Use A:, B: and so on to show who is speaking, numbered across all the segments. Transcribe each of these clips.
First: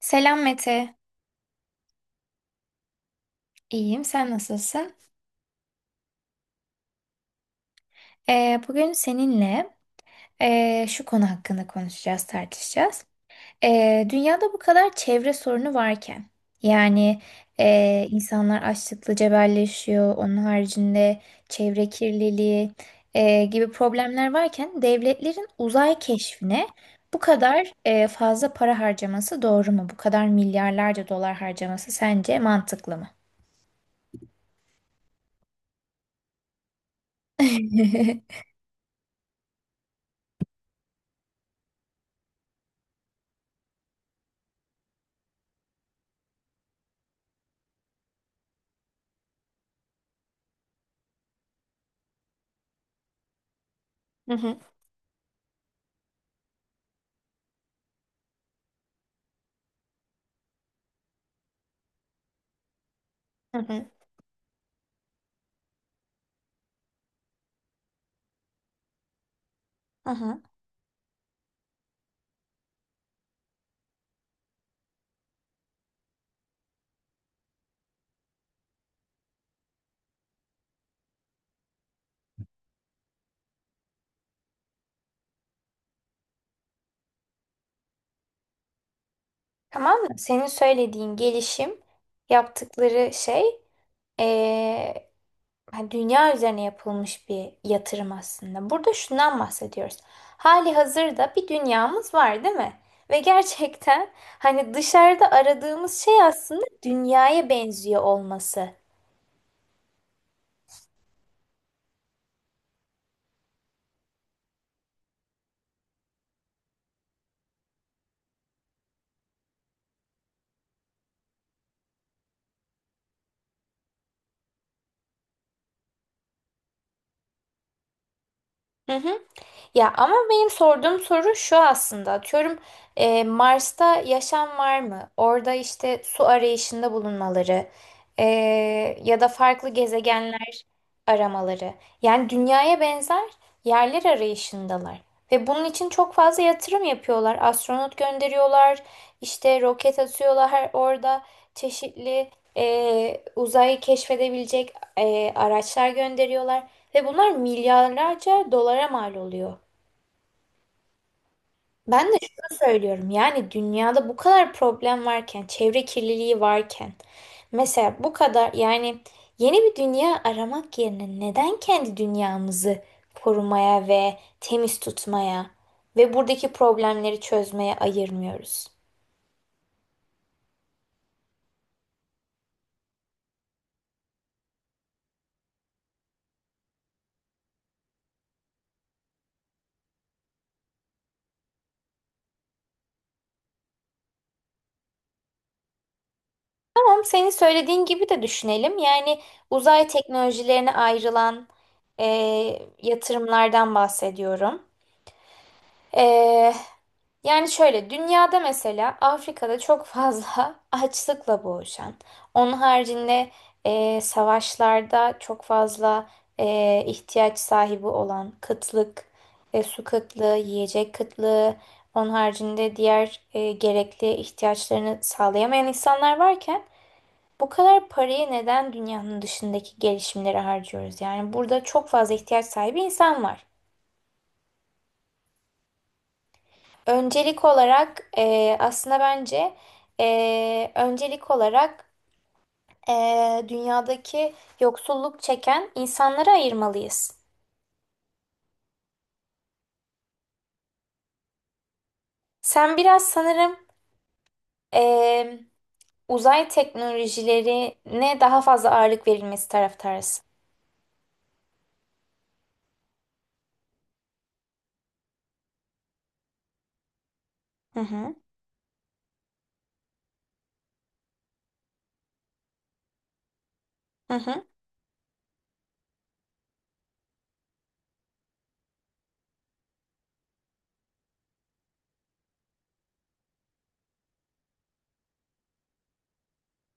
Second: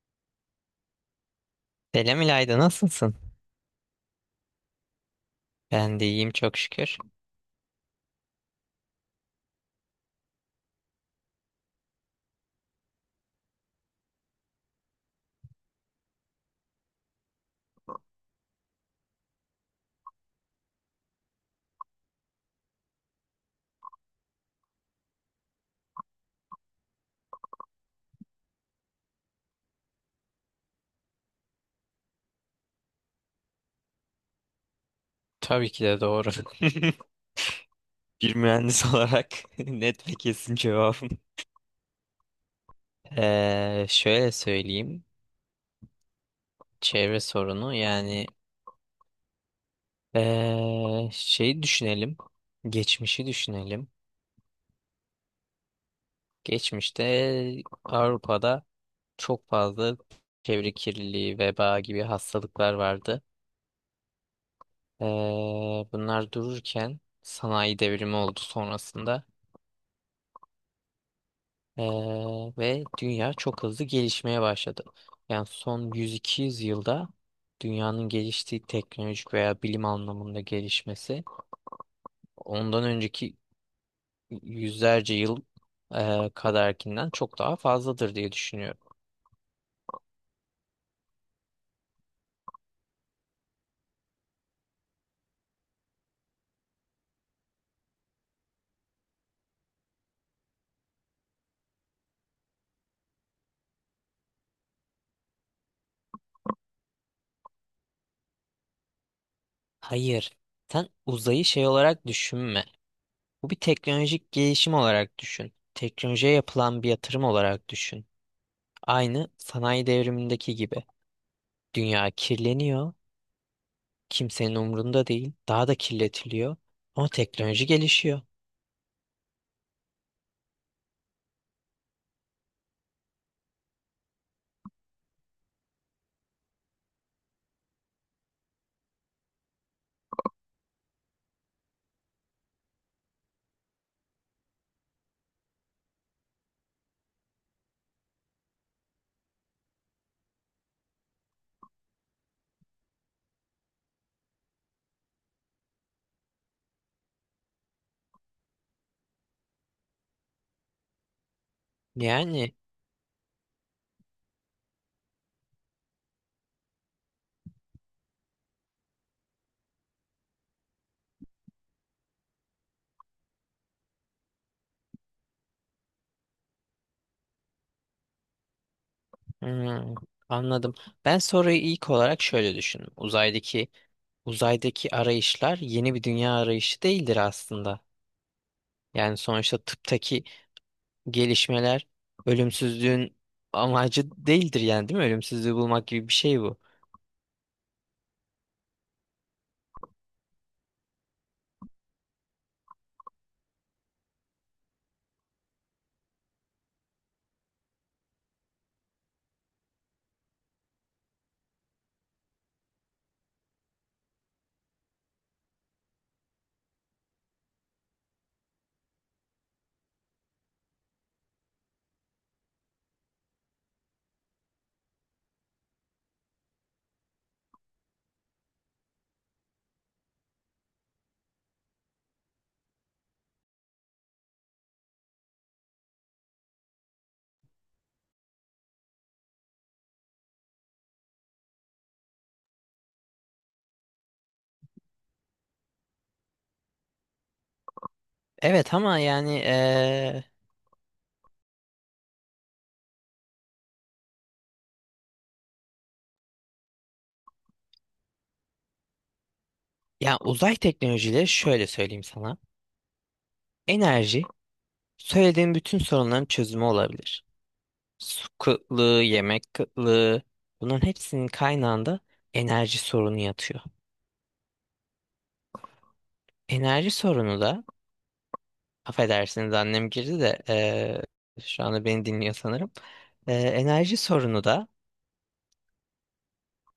A: Selam Mete.
B: Selam İlayda, nasılsın?
A: İyiyim, sen nasılsın?
B: Ben de iyiyim çok şükür.
A: Bugün seninle şu konu hakkında konuşacağız, tartışacağız. Dünyada bu kadar çevre sorunu varken, yani insanlar açlıkla cebelleşiyor, onun haricinde çevre kirliliği gibi problemler varken devletlerin uzay keşfine bu kadar fazla para harcaması doğru mu? Bu kadar milyarlarca dolar harcaması sence mantıklı mı?
B: Tabii ki de doğru. Bir mühendis olarak net ve kesin cevabım. Şöyle söyleyeyim. Çevre sorunu şeyi düşünelim. Geçmişi düşünelim.
A: Hı hı,
B: Geçmişte Avrupa'da çok fazla çevre kirliliği, veba gibi hastalıklar vardı.
A: hı hı,
B: Ee, bunlar dururken sanayi devrimi oldu sonrasında.
A: hı hı.
B: Ee, ve dünya çok hızlı gelişmeye başladı. Yani son yüz iki yüz yılda dünyanın geliştiği teknolojik veya bilim anlamında gelişmesi ondan önceki yüzlerce yıl kadarkinden çok daha fazladır diye düşünüyorum.
A: Tamam mı? Senin söylediğin gelişim, yaptıkları şey, eee, hani dünya üzerine yapılmış bir yatırım aslında. Burada şundan bahsediyoruz. Hali hazırda bir dünyamız var, değil mi? Ve gerçekten hani dışarıda aradığımız şey aslında dünyaya benziyor olması.
B: Hayır, sen uzayı şey olarak düşünme. Bu bir teknolojik gelişim olarak düşün. Teknolojiye yapılan bir yatırım olarak düşün. Aynı sanayi devrimindeki gibi. Dünya kirleniyor, kimsenin umrunda değil, daha da kirletiliyor. Ama teknoloji gelişiyor.
A: Hı hı. Ya ama benim sorduğum soru şu aslında. Atıyorum, Mars'ta yaşam var mı? Orada işte su arayışında bulunmaları, e, ya da farklı gezegenler aramaları. Yani dünyaya benzer yerler arayışındalar. Ve bunun için çok fazla yatırım yapıyorlar. Astronot gönderiyorlar, işte roket atıyorlar, orada çeşitli uzayı keşfedebilecek araçlar gönderiyorlar. Ve bunlar milyarlarca dolara mal oluyor. Ben de
B: Yani
A: şunu söylüyorum, yani dünyada bu kadar problem varken, çevre kirliliği varken, mesela bu kadar, yani yeni bir dünya aramak yerine neden kendi dünyamızı korumaya ve temiz tutmaya ve buradaki problemleri çözmeye ayırmıyoruz?
B: hmm, anladım. Ben soruyu ilk olarak şöyle düşündüm. Uzaydaki arayışlar yeni bir dünya arayışı değildir aslında. Yani sonuçta tıptaki gelişmeler ölümsüzlüğün amacı değildir yani değil mi? Ölümsüzlüğü bulmak gibi bir şey bu.
A: Tamam, senin söylediğin gibi de düşünelim. Yani uzay teknolojilerine ayrılan yatırımlardan bahsediyorum. Yani şöyle, dünyada mesela Afrika'da çok fazla açlıkla boğuşan, onun haricinde savaşlarda çok fazla ihtiyaç sahibi olan, kıtlık, su kıtlığı, yiyecek kıtlığı, onun haricinde diğer gerekli ihtiyaçlarını sağlayamayan insanlar varken bu kadar parayı neden dünyanın dışındaki gelişimlere harcıyoruz? Yani burada çok fazla ihtiyaç sahibi insan var. Öncelik olarak aslında bence e, öncelik olarak e, dünyadaki yoksulluk çeken insanları ayırmalıyız.
B: Evet ama
A: Sen biraz sanırım e, uzay teknolojilerine daha fazla ağırlık verilmesi
B: ya
A: taraftarısın.
B: uzay teknolojileri şöyle söyleyeyim sana. Enerji söylediğin bütün sorunların çözümü olabilir.
A: Hı hı.
B: Su kıtlığı, yemek kıtlığı bunların hepsinin kaynağında enerji sorunu yatıyor.
A: Hı hı.
B: Enerji sorunu da affedersiniz annem girdi de, şu anda beni dinliyor sanırım. Enerji sorunu da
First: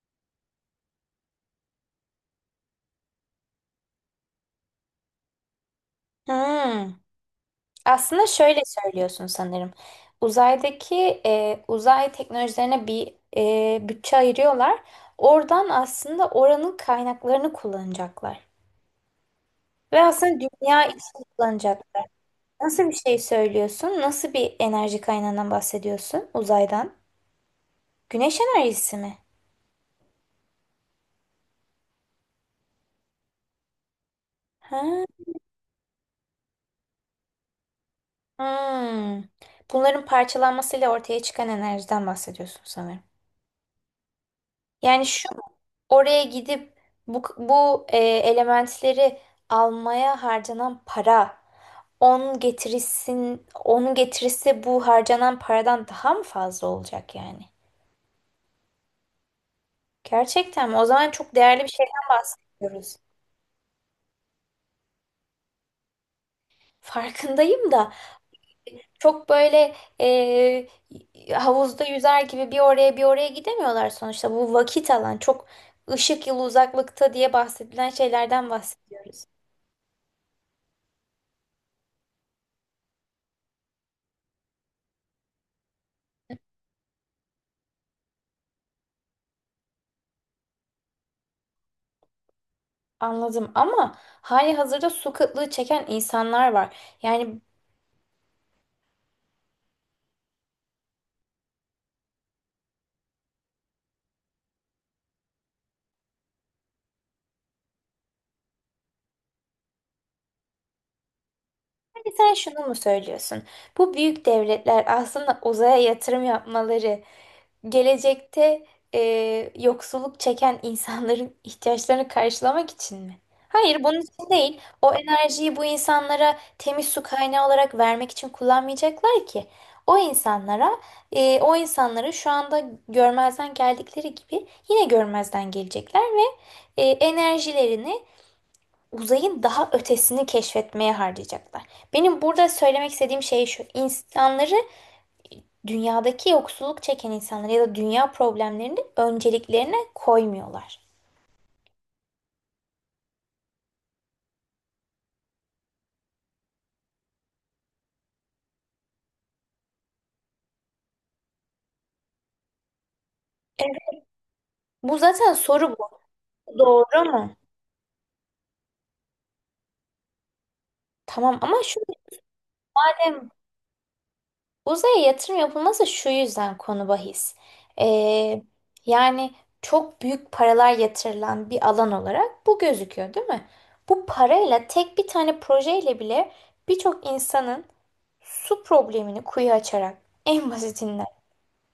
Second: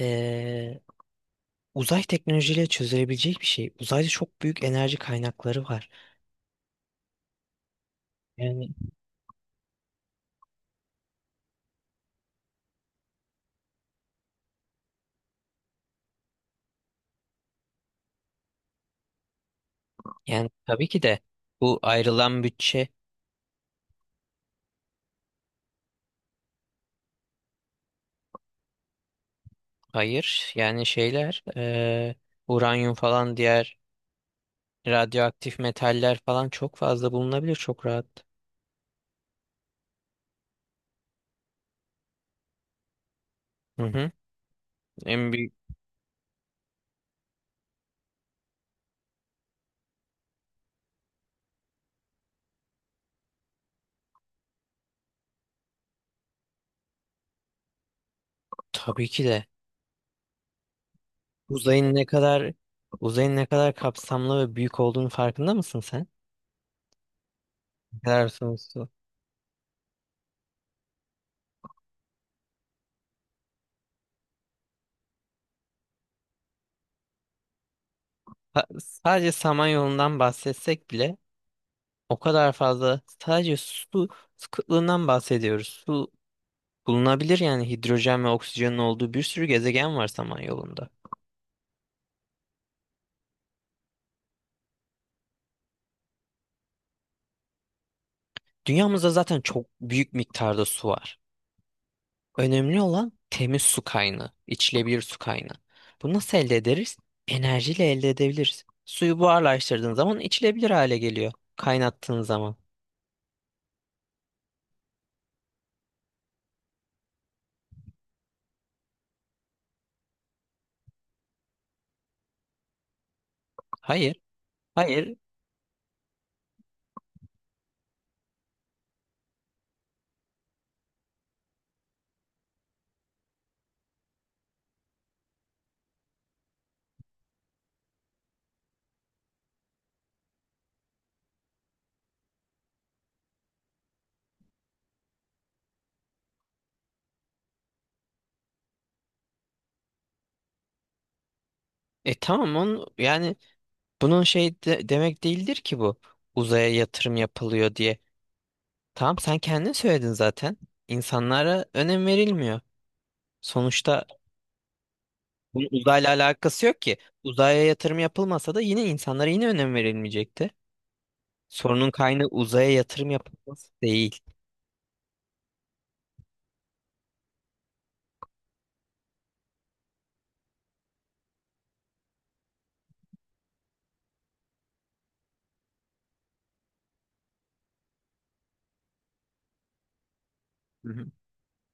B: eee, uzay teknolojiyle çözülebilecek bir şey. Uzayda çok büyük enerji kaynakları var.
A: Hmm. Aslında şöyle
B: Yani
A: söylüyorsun sanırım. Uzay teknolojilerine bir bütçe ayırıyorlar. Oradan aslında oranın kaynaklarını kullanacaklar. Ve aslında
B: yani
A: dünya
B: tabii
A: için
B: ki de bu
A: kullanacaklar.
B: ayrılan
A: Nasıl
B: bütçe
A: bir şey söylüyorsun? Nasıl bir enerji kaynağından bahsediyorsun? Uzaydan. Güneş enerjisi mi?
B: hayır yani şeyler, uranyum falan diğer
A: Ha.
B: radyoaktif metaller falan çok fazla bulunabilir çok rahat.
A: Hmm. Bunların parçalanmasıyla ortaya çıkan enerjiden bahsediyorsun sanırım.
B: Hı hı.
A: Yani şu,
B: En büyük
A: oraya gidip bu elementleri almaya harcanan para, onun getirisi bu harcanan paradan daha mı fazla olacak yani?
B: tabii ki de
A: Gerçekten mi? O zaman çok değerli bir
B: uzayın ne
A: şeyden
B: kadar
A: bahsediyoruz.
B: uzayın ne kadar kapsamlı ve büyük olduğunu farkında mısın sen?
A: Farkındayım da,
B: Ne kadar sonsuz.
A: çok böyle havuzda yüzer gibi bir oraya bir oraya gidemiyorlar sonuçta. Bu vakit alan, çok ışık yılı uzaklıkta diye bahsedilen şeylerden bahsediyoruz.
B: Sadece Samanyolu'ndan bahsetsek bile o kadar fazla sadece su kıtlığından bahsediyoruz. Bulunabilir yani hidrojen ve oksijenin olduğu bir sürü gezegen var Samanyolu'nda.
A: Anladım, ama hali hazırda su kıtlığı çeken insanlar var. Yani
B: Dünyamızda zaten çok büyük miktarda su var. Önemli olan temiz su kaynağı, içilebilir su kaynağı. Bunu nasıl elde ederiz? Enerjiyle elde edebiliriz. Suyu buharlaştırdığın zaman içilebilir hale geliyor.
A: hani
B: Kaynattığın
A: sen
B: zaman.
A: şunu mu söylüyorsun? Bu büyük devletler aslında uzaya yatırım yapmaları gelecekte e, yoksulluk çeken insanların ihtiyaçlarını karşılamak için mi? Hayır, bunun
B: Hayır,
A: için değil. O
B: hayır.
A: enerjiyi bu insanlara temiz su kaynağı olarak vermek için kullanmayacaklar ki. O insanlara, o insanları şu anda görmezden geldikleri gibi yine görmezden gelecekler ve enerjilerini uzayın daha ötesini keşfetmeye harcayacaklar. Benim burada söylemek istediğim şey şu. İnsanları dünyadaki yoksulluk çeken insanlar ya da dünya problemlerini önceliklerine koymuyorlar.
B: E tamam onu, yani bunun demek değildir ki bu. Uzaya yatırım yapılıyor diye. Tamam sen kendin söyledin zaten. İnsanlara önem verilmiyor.
A: Evet.
B: Sonuçta
A: Bu zaten
B: bunun
A: soru, bu.
B: uzayla alakası yok ki.
A: Doğru mu?
B: Uzaya yatırım yapılmasa da yine insanlara yine önem verilmeyecekti.
A: Tamam ama şu,
B: Sorunun kaynağı uzaya yatırım
A: zaten
B: yapılması değil.
A: uzaya yatırım yapılması şu yüzden konu bahis. Ee, Yani çok büyük paralar yatırılan bir alan olarak bu gözüküyor, değil mi? Bu parayla tek bir tane projeyle bile birçok insanın su problemini kuyu açarak en
B: Hı
A: basitinden.
B: hı.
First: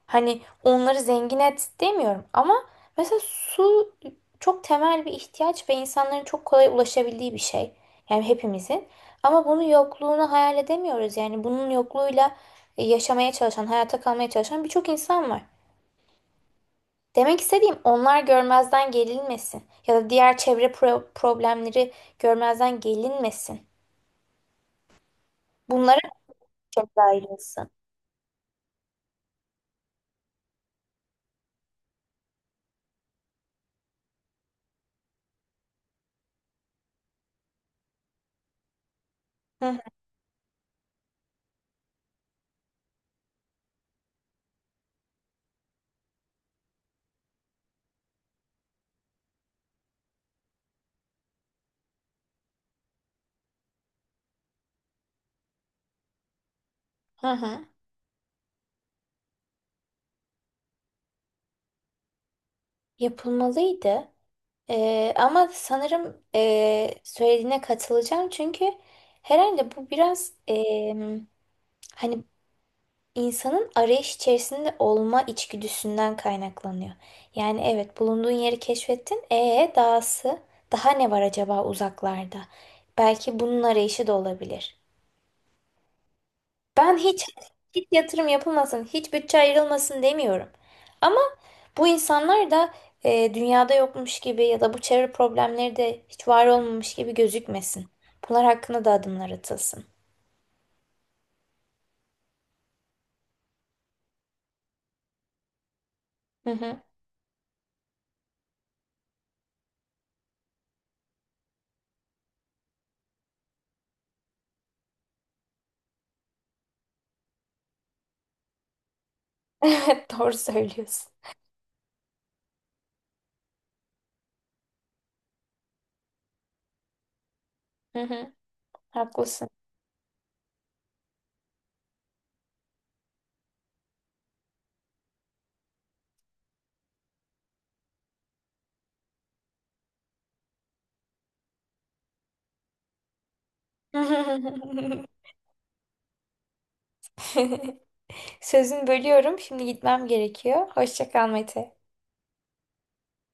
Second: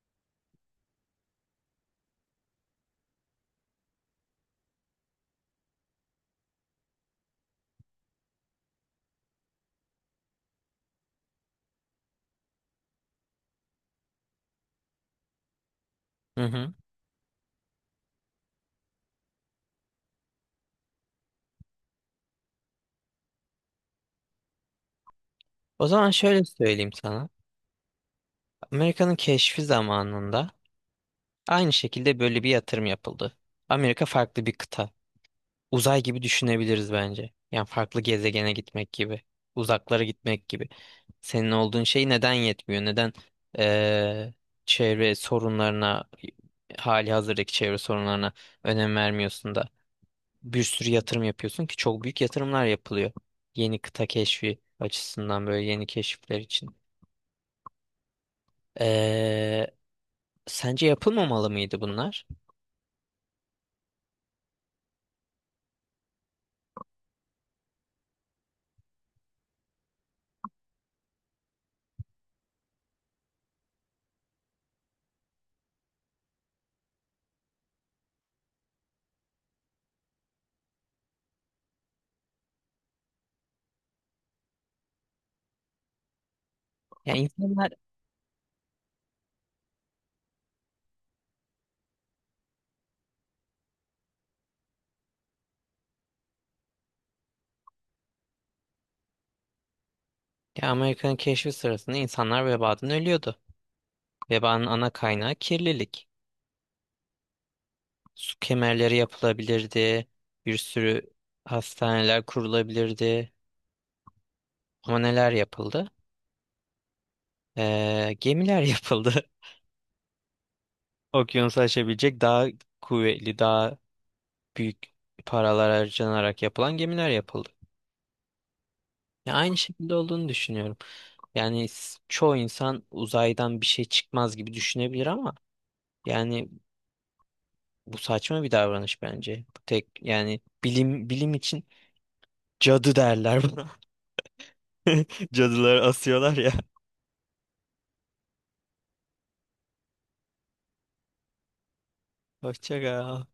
A: Hani onları zengin et demiyorum, ama mesela su çok temel bir ihtiyaç ve insanların çok kolay ulaşabildiği bir şey. Yani hepimizin. Ama bunun yokluğunu hayal edemiyoruz. Yani bunun yokluğuyla yaşamaya çalışan, hayata kalmaya çalışan birçok insan var.
B: Hı hı.
A: Demek istediğim, onlar görmezden gelinmesin. Ya da diğer problemleri görmezden gelinmesin.
B: O
A: Bunlara
B: zaman şöyle
A: çok
B: söyleyeyim sana.
A: ayrılsın.
B: Amerika'nın keşfi zamanında aynı şekilde böyle bir yatırım yapıldı. Amerika farklı bir kıta. Uzay gibi düşünebiliriz bence. Yani farklı gezegene gitmek gibi.
A: Hı hı.
B: Uzaklara gitmek gibi. Senin olduğun şey neden yetmiyor? Neden eee, çevre sorunlarına, hali hazırdaki çevre sorunlarına önem vermiyorsun da bir sürü yatırım yapıyorsun ki çok büyük yatırımlar yapılıyor. Yeni kıta keşfi açısından böyle yeni keşifler için.
A: Hı hı.
B: Eee, sence yapılmamalı mıydı bunlar?
A: Yapılmalıydı. Ama sanırım söylediğine katılacağım, çünkü herhalde bu biraz hani insanın arayış içerisinde olma içgüdüsünden kaynaklanıyor. Yani evet, bulunduğun yeri keşfettin. E dahası, daha ne var acaba uzaklarda? Belki bunun arayışı da olabilir. Ben
B: Yani
A: hiç
B: insanlar
A: hiç yatırım yapılmasın, hiç bütçe ayrılmasın demiyorum. Bu insanlar da dünyada yokmuş gibi ya da bu çevre problemleri de hiç var olmamış gibi gözükmesin. Bunlar hakkında da adımlar atılsın.
B: ya Amerika'nın keşfi sırasında insanlar vebadan ölüyordu. Vebanın ana kaynağı kirlilik.
A: Hı hı.
B: Su kemerleri yapılabilirdi, bir sürü hastaneler kurulabilirdi. Ama neler yapıldı? Gemiler yapıldı.
A: Evet, doğru söylüyorsun.
B: Okyanusu aşabilecek daha kuvvetli, daha büyük paralar harcanarak yapılan gemiler yapıldı.
A: Hı hı,
B: Ya
A: haklısın.
B: aynı şekilde olduğunu düşünüyorum. Yani çoğu insan uzaydan bir şey çıkmaz gibi düşünebilir ama yani bu saçma bir davranış bence. Bu tek yani bilim için cadı derler buna. Cadılar asıyorlar ya.
A: Sözünü bölüyorum. Şimdi gitmem gerekiyor. Hoşça kal Mete.
B: Hoşça kal.